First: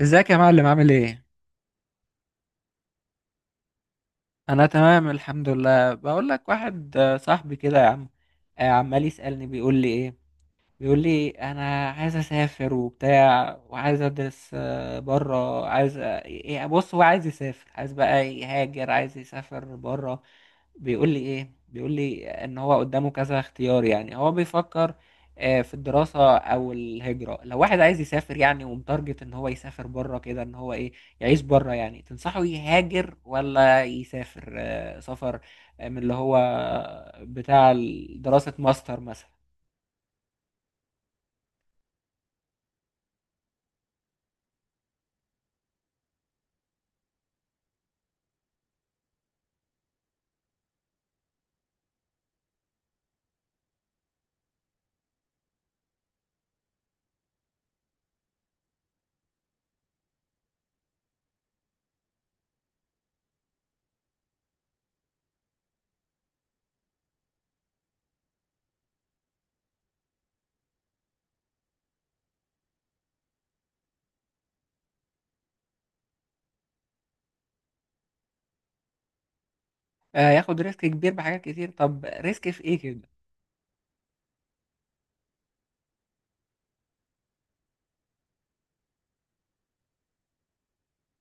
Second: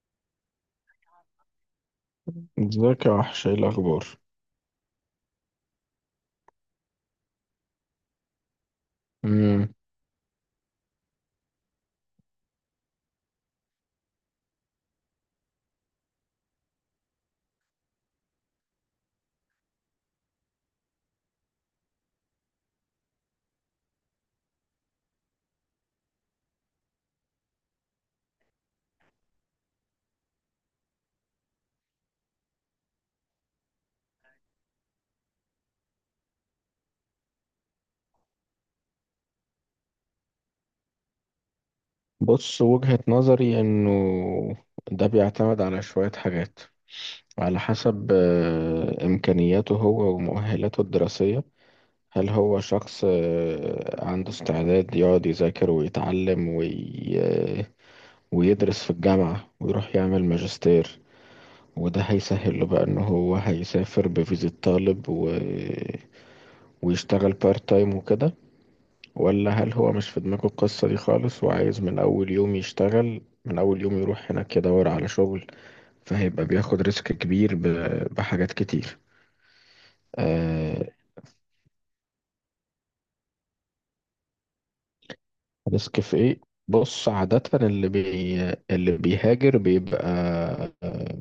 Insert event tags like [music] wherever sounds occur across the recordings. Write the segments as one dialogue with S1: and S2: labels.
S1: ازيك يا معلم؟ عامل ايه؟
S2: ازيك يا وحش، ايه الاخبار؟
S1: انا تمام الحمد لله. بقول لك، واحد صاحبي كده يا عم، عمال يسألني،
S2: امم
S1: بيقول لي ايه، بيقول لي انا عايز اسافر وبتاع وعايز ادرس بره، عايز بص، هو عايز يسافر، عايز بقى يهاجر، عايز يسافر بره. بيقول لي ايه، بيقول لي ان هو قدامه كذا اختيار، يعني هو بيفكر في الدراسة او الهجرة. لو واحد عايز يسافر يعني ومتارجت ان هو يسافر بره كده، ان هو ايه، يعيش بره، يعني تنصحه يهاجر ولا يسافر؟ سفر من اللي هو بتاع دراسة ماستر مثلا.
S2: بص، وجهة نظري انه ده بيعتمد على شوية حاجات، على حسب امكانياته هو ومؤهلاته الدراسية. هل هو شخص عنده استعداد يقعد يذاكر ويتعلم وي... آه، ويدرس في الجامعة ويروح يعمل ماجستير، وده هيسهل له بقى ان هو هيسافر بفيزا طالب ويشتغل بارت تايم وكده، ولا هل هو مش في دماغه القصة دي خالص وعايز من أول يوم يشتغل، من أول يوم يروح هناك يدور على شغل، فهيبقى بياخد ريسك كبير بحاجات كتير.
S1: ياخد
S2: آه،
S1: ريسك كبير بحاجات كتير. طب ريسك في ايه كده؟
S2: ريسك في إيه؟ بص، عادة اللي بيهاجر بيبقى، آه،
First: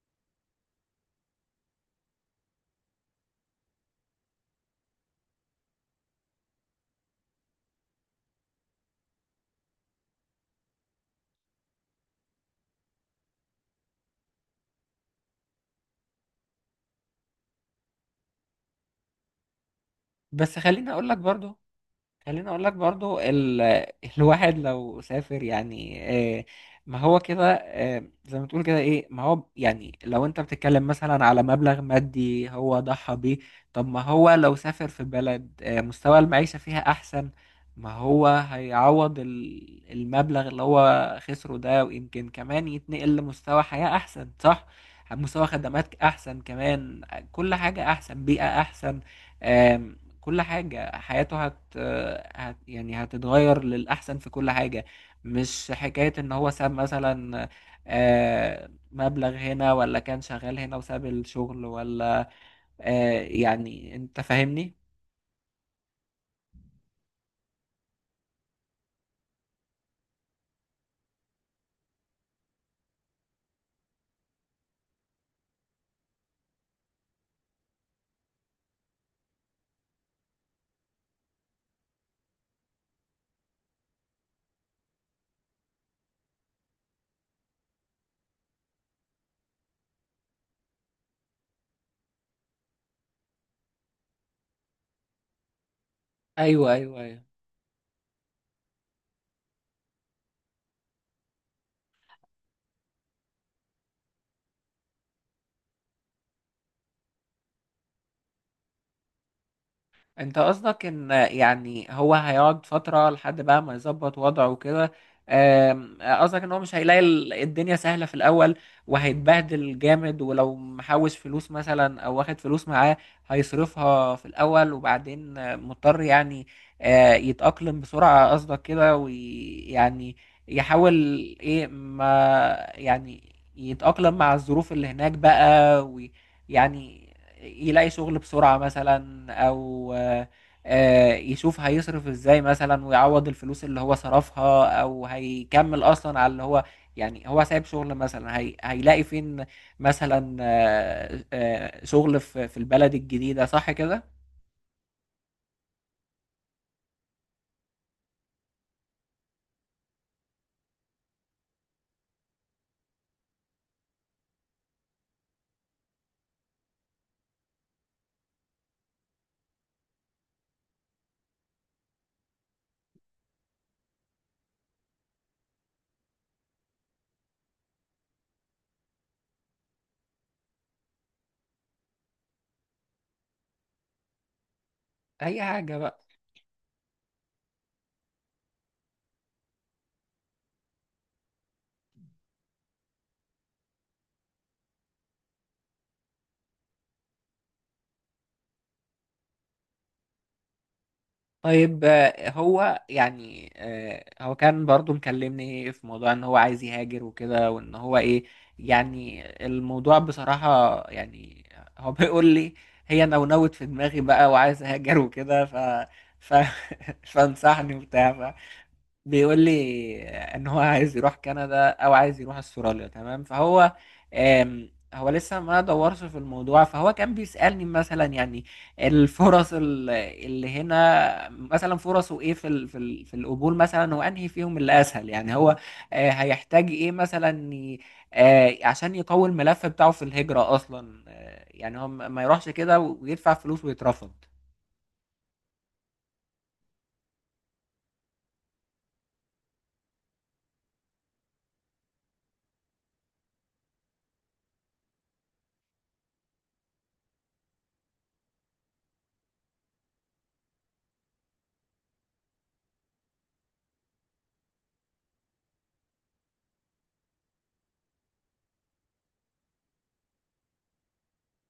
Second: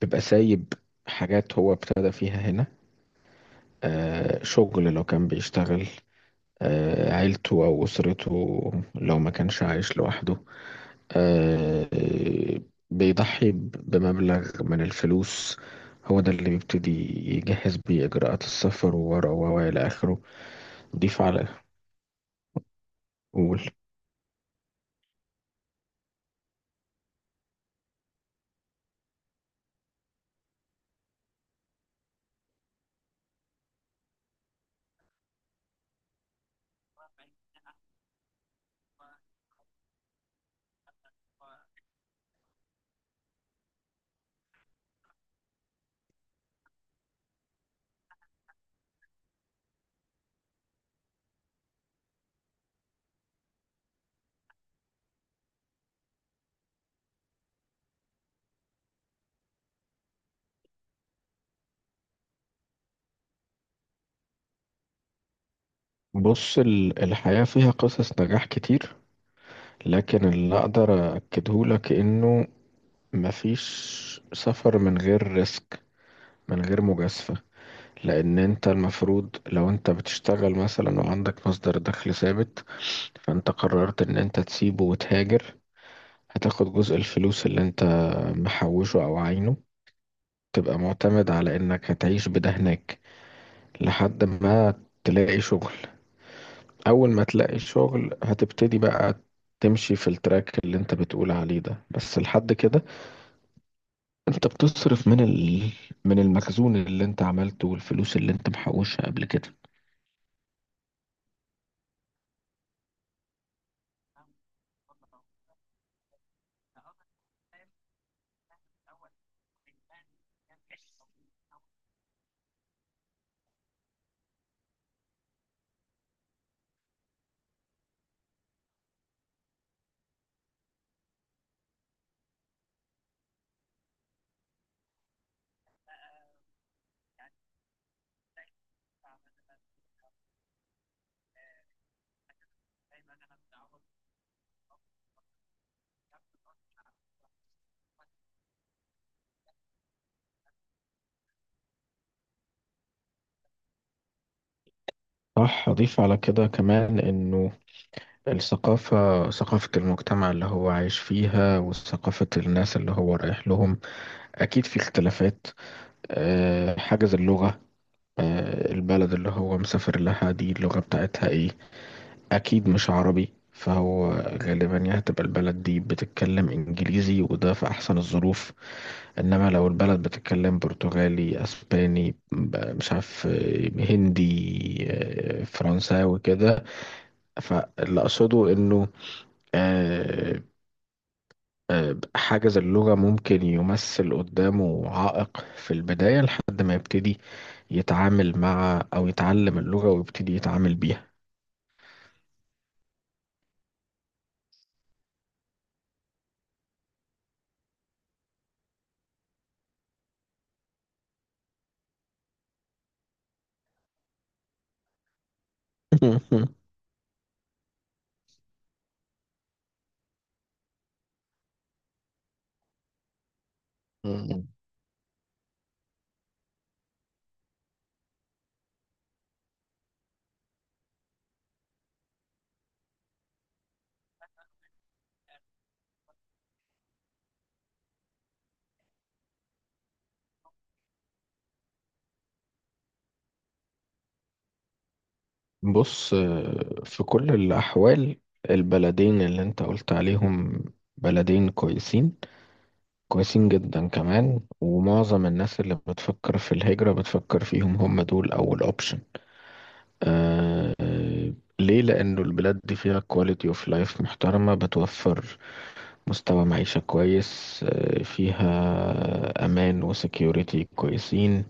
S2: بيبقى سايب حاجات هو ابتدى فيها هنا. آه، شغل لو كان بيشتغل، آه عيلته أو أسرته لو ما كانش عايش لوحده، آه، بيضحي بمبلغ من الفلوس هو ده اللي بيبتدي يجهز بيه إجراءات السفر وورقه و إلى آخره.
S1: بس خليني اقول لك
S2: ضيف على،
S1: برضو، خليني اقول لك برضو
S2: قول.
S1: [laughs] الواحد لو سافر يعني، آه، ما هو كده زي ما تقول كده ايه. ما هو يعني لو انت بتتكلم مثلا على مبلغ مادي هو ضحى بيه، طب ما هو لو سافر في بلد مستوى المعيشة فيها احسن، ما هو هيعوض المبلغ اللي هو خسره ده، ويمكن كمان يتنقل لمستوى حياة احسن، صح؟ مستوى خدمات احسن كمان، كل حاجة احسن، بيئة احسن، كل حاجة حياته هت... هت يعني هتتغير للأحسن في كل حاجة. مش حكاية إن هو ساب مثلا مبلغ هنا، ولا كان شغال هنا وساب الشغل، ولا يعني أنت فاهمني؟
S2: بص، الحياة فيها قصص نجاح كتير، لكن اللي أقدر أكدهولك إنه مفيش سفر من غير ريسك، من غير مجازفة. لأن أنت المفروض لو أنت بتشتغل مثلا وعندك مصدر دخل ثابت، فأنت قررت إن أنت تسيبه وتهاجر، هتاخد جزء الفلوس اللي انت محوشه او عينه، تبقى معتمد على انك هتعيش بده هناك لحد ما تلاقي شغل.
S1: ايوه ايوه
S2: اول
S1: ايوه.
S2: ما تلاقي شغل هتبتدي بقى تمشي في التراك اللي انت بتقول عليه ده، بس لحد كده انت بتصرف من من المخزون اللي انت عملته والفلوس اللي انت محوشها قبل كده.
S1: انت قصدك ان يعني هو هيقعد فترة لحد بقى ما يظبط وضعه وكده؟ قصدك ان هو مش هيلاقي الدنيا سهلة في الاول، وهيتبهدل جامد، ولو محوش فلوس مثلا او واخد فلوس معاه هيصرفها في الاول، وبعدين مضطر يعني يتأقلم بسرعة، قصدك كده؟ ويعني يحاول، ايه ما يعني، يتأقلم مع الظروف اللي هناك بقى، ويعني يلاقي شغل بسرعة مثلا، أو يشوف هيصرف ازاي مثلا، ويعوض الفلوس اللي هو صرفها، أو هيكمل أصلا على اللي هو، يعني هو سايب شغل مثلا، هي هيلاقي فين مثلا شغل في البلد الجديدة، صح كده؟
S2: صح، اضيف على كده كمان انه الثقافة، ثقافة المجتمع اللي هو عايش فيها وثقافة الناس اللي هو رايح لهم، اكيد في اختلافات. حاجز اللغة، البلد اللي هو مسافر لها دي اللغة بتاعتها ايه؟ اكيد مش عربي، فهو غالبا يا هتبقى البلد دي بتتكلم انجليزي وده في احسن الظروف، انما لو البلد بتتكلم برتغالي، اسباني، مش عارف، هندي،
S1: أي حاجة بقى.
S2: فرنساوي كده. فاللي اقصده انه آه، حاجز اللغة ممكن يمثل قدامه عائق في البداية لحد ما يبتدي يتعامل مع أو يتعلم اللغة ويبتدي يتعامل بيها.
S1: طيب هو يعني هو كان برضو مكلمني في موضوع ان هو عايز يهاجر وكده، وان هو ايه، يعني الموضوع بصراحة يعني، هو [laughs] بيقول لي هي نونوت في دماغي بقى وعايز اهاجر وكده، ف ف
S2: [laughs]
S1: [laughs] فانصحني وبتاع. بيقول لي ان هو عايز يروح كندا او عايز يروح استراليا، تمام. فهو هو لسه ما دورش في الموضوع، فهو كان بيسألني مثلا يعني الفرص اللي هنا مثلا، فرصه ايه في القبول مثلا، وانهي فيهم اللي اسهل، يعني هو هيحتاج ايه مثلا عشان يقوي الملف بتاعه في الهجرة اصلا. يعني هو ما يروحش كده ويدفع فلوس ويترفض.
S2: بص، في كل الأحوال البلدين اللي أنت قلت عليهم بلدين كويسين، كويسين جدا كمان، ومعظم الناس اللي بتفكر في الهجرة بتفكر فيهم، هم دول أول أوبشن. آه آه، ليه؟ لأنه البلاد دي فيها كواليتي اوف لايف محترمة، بتوفر مستوى معيشة كويس، فيها أمان وسكيورتي كويسين،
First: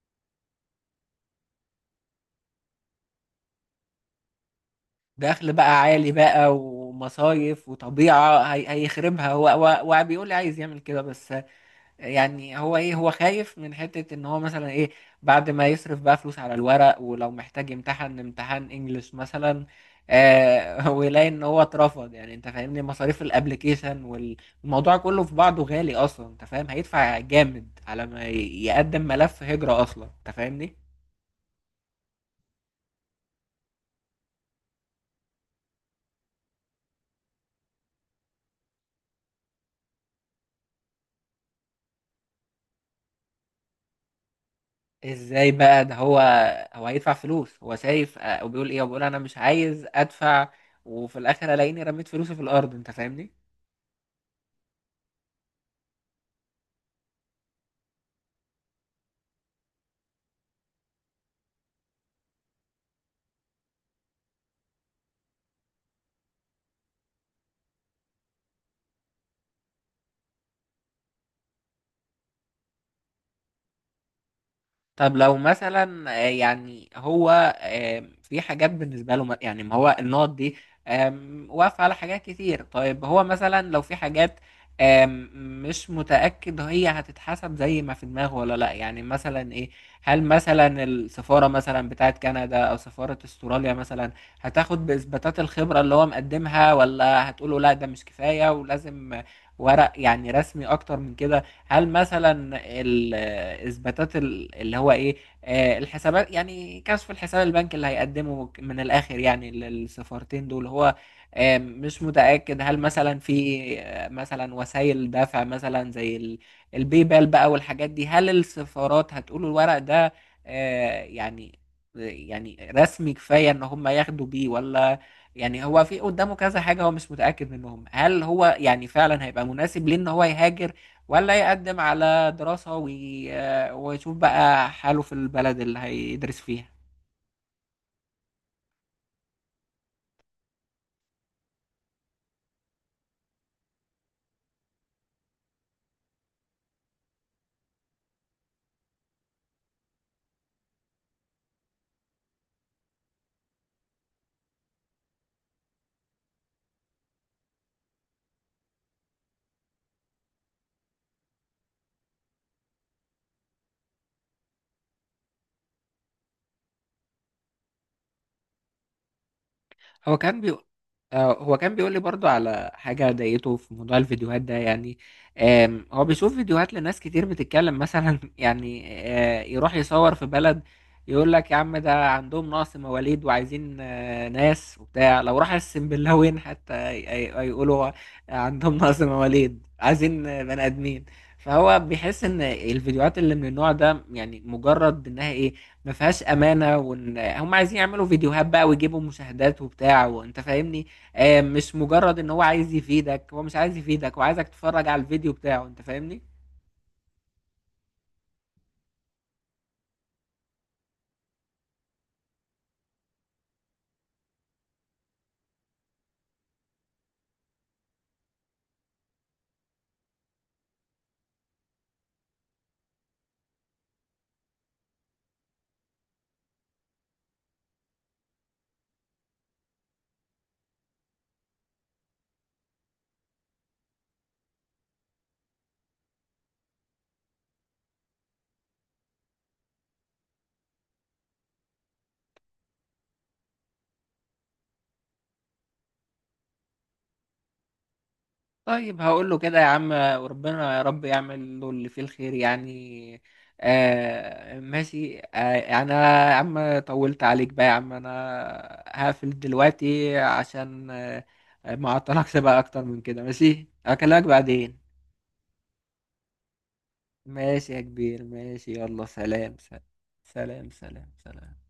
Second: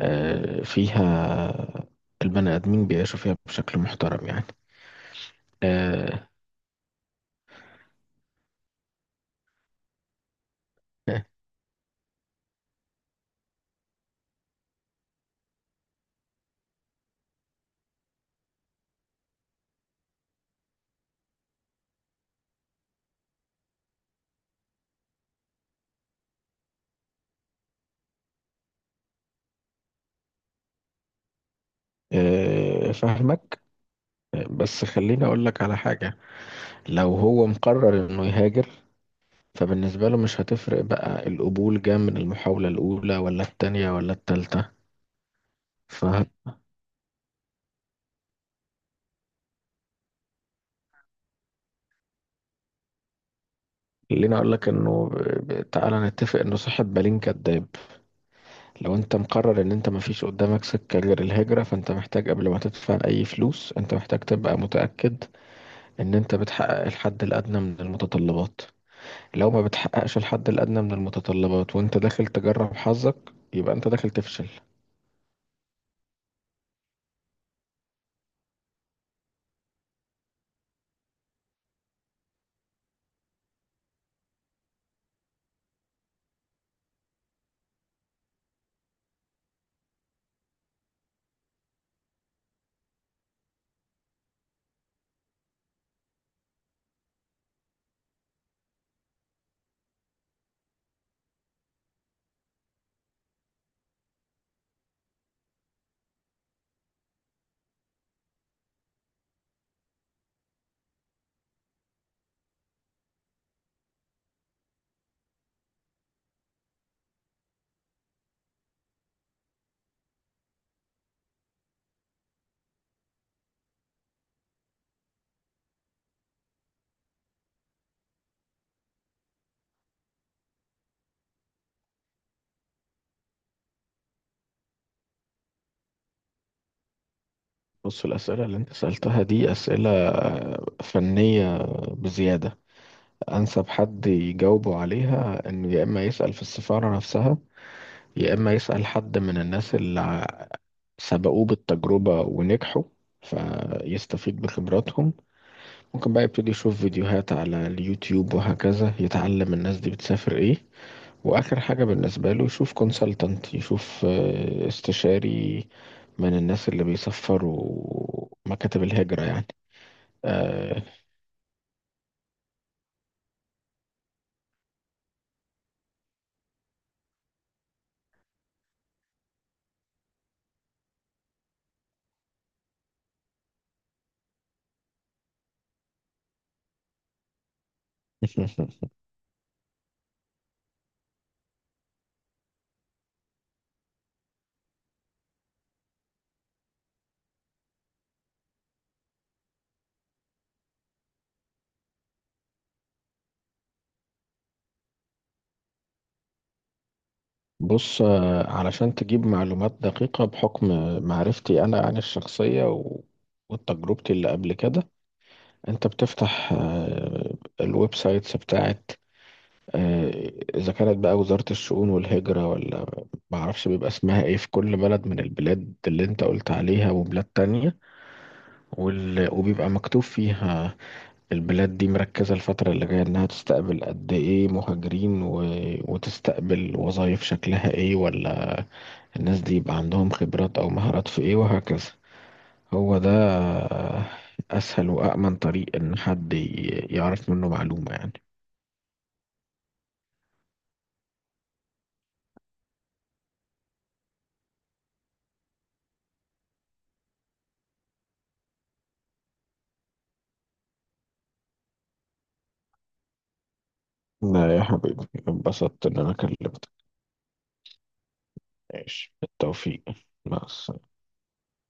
S2: فيها البني آدمين بيعيشوا فيها بشكل محترم يعني.
S1: دخل بقى عالي
S2: آه،
S1: بقى، ومصايف وطبيعة هيخربها. هو بيقول لي عايز يعمل كده بس، يعني هو ايه، هو خايف من حتة ان هو مثلا ايه، بعد ما يصرف بقى فلوس على الورق، ولو محتاج امتحان انجليش مثلا [laughs] ويلاقي ان هو اترفض، يعني انت فاهمني؟ مصاريف الابليكيشن والموضوع كله في بعضه غالي اصلا، انت فاهم؟ هيدفع جامد على ما يقدم ملف هجرة اصلا، انت فاهمني؟
S2: فاهمك. بس خليني أقول لك على حاجة. لو هو مقرر إنه يهاجر، فبالنسبة له مش هتفرق بقى القبول جه من المحاولة الأولى ولا التانية ولا التالتة.
S1: ازاي بقى ده، هو
S2: فخليني
S1: هو هيدفع فلوس، هو شايف وبيقول ايه، وبيقول انا مش عايز ادفع، وفي الاخر الاقيني رميت فلوسي في الارض، انت فاهمني؟
S2: أقول لك إنه تعالى نتفق إنه صاحب بالين كداب. لو أنت مقرر إن أنت مفيش قدامك سكة غير الهجرة، فأنت محتاج قبل ما تدفع أي فلوس أنت محتاج تبقى متأكد ان انت بتحقق الحد الادنى من المتطلبات. لو ما بتحققش الحد الادنى من المتطلبات وانت داخل تجرب حظك، يبقى انت داخل تفشل.
S1: طب لو مثلا يعني هو في حاجات بالنسبة له يعني ما هو النقط دي واقفة على حاجات كتير. طيب هو مثلا لو في حاجات آم، مش متأكد هي هتتحسب زي ما في دماغه ولا لا، يعني مثلا ايه، هل مثلا السفارة مثلا بتاعت كندا او سفارة استراليا مثلا هتاخد بإثباتات الخبرة اللي هو مقدمها، ولا هتقوله لا، ده مش كفاية ولازم ورق يعني رسمي اكتر من كده؟ هل مثلا الاثباتات اللي هو ايه الحسابات، يعني كشف الحساب البنكي اللي هيقدمه من الاخر يعني للسفارتين دول، هو مش متأكد هل مثلا في مثلا وسائل دفع مثلا زي الباي بال بقى والحاجات دي، هل السفارات هتقول الورق ده يعني رسمي كفاية ان هم ياخدوا بيه ولا. يعني هو في قدامه كذا حاجة هو مش متأكد منهم، هل هو يعني فعلا هيبقى مناسب ليه ان هو يهاجر، ولا يقدم على دراسة ويشوف بقى حاله في البلد اللي هيدرس فيها.
S2: بص، الاسئله اللي انت سالتها دي اسئله فنيه بزياده. انسب حد يجاوبه عليها انه يا اما يسال في السفاره نفسها، يا اما يسال حد من الناس سبقوه بالتجربه ونجحوا فيستفيد بخبراتهم. ممكن بقى يبتدي يشوف فيديوهات على اليوتيوب وهكذا يتعلم الناس دي بتسافر ايه. واخر حاجة بالنسبة له يشوف كونسلتنت، يشوف استشاري من الناس اللي بيسفروا مكاتب الهجرة يعني.
S1: هو كان بيقول
S2: آه.
S1: هو كان بيقول لي برضو على حاجة ضايقته في موضوع الفيديوهات ده، يعني هو بيشوف فيديوهات لناس كتير بتتكلم مثلا [laughs] يعني يروح يصور في بلد، يقول لك يا عم ده عندهم نقص مواليد وعايزين ناس وبتاع، لو راح السنبلاوين حتى يقولوا عندهم
S2: [laughs]
S1: نقص مواليد عايزين بني آدمين. فهو بيحس ان الفيديوهات اللي من النوع ده يعني مجرد انها ايه، ما فيهاش امانه، وان هم عايزين يعملوا فيديوهات بقى ويجيبوا مشاهدات وبتاع، وانت فاهمني؟ آه، مش مجرد ان هو عايز يفيدك، هو مش عايز يفيدك، هو عايزك تتفرج على الفيديو بتاعه، انت فاهمني؟
S2: بص، علشان تجيب معلومات دقيقة بحكم معرفتي أنا عن الشخصية وتجربتي اللي قبل كده، أنت بتفتح الويب سايتس بتاعت آه، إذا كانت بقى وزارة الشؤون والهجرة ولا معرفش بيبقى اسمها إيه في كل بلد من البلاد اللي أنت قلت عليها وبلاد تانية، وبيبقى مكتوب فيها البلاد دي مركزة الفترة اللي جاية إنها تستقبل قد إيه مهاجرين وتستقبل وظائف شكلها إيه، ولا الناس دي يبقى عندهم خبرات أو مهارات في إيه وهكذا. هو ده أسهل وأأمن طريق إن حد يعرف منه معلومة يعني.
S1: طيب هقول له كده يا عم، وربنا يا رب يعمل له اللي فيه الخير يعني. آه ماشي. آه، يعني انا يا عم طولت عليك بقى، يا عم انا هقفل دلوقتي عشان ما اعطلكش بقى اكتر من كده. ماشي، اكلمك
S2: لا يا
S1: بعدين.
S2: حبيبي، انبسطت إن أنا كلمتك.
S1: ماشي يا كبير، ماشي، يلا
S2: ماشي،
S1: سلام سلام
S2: بالتوفيق. مع
S1: سلام
S2: السلامة.
S1: سلام سلام.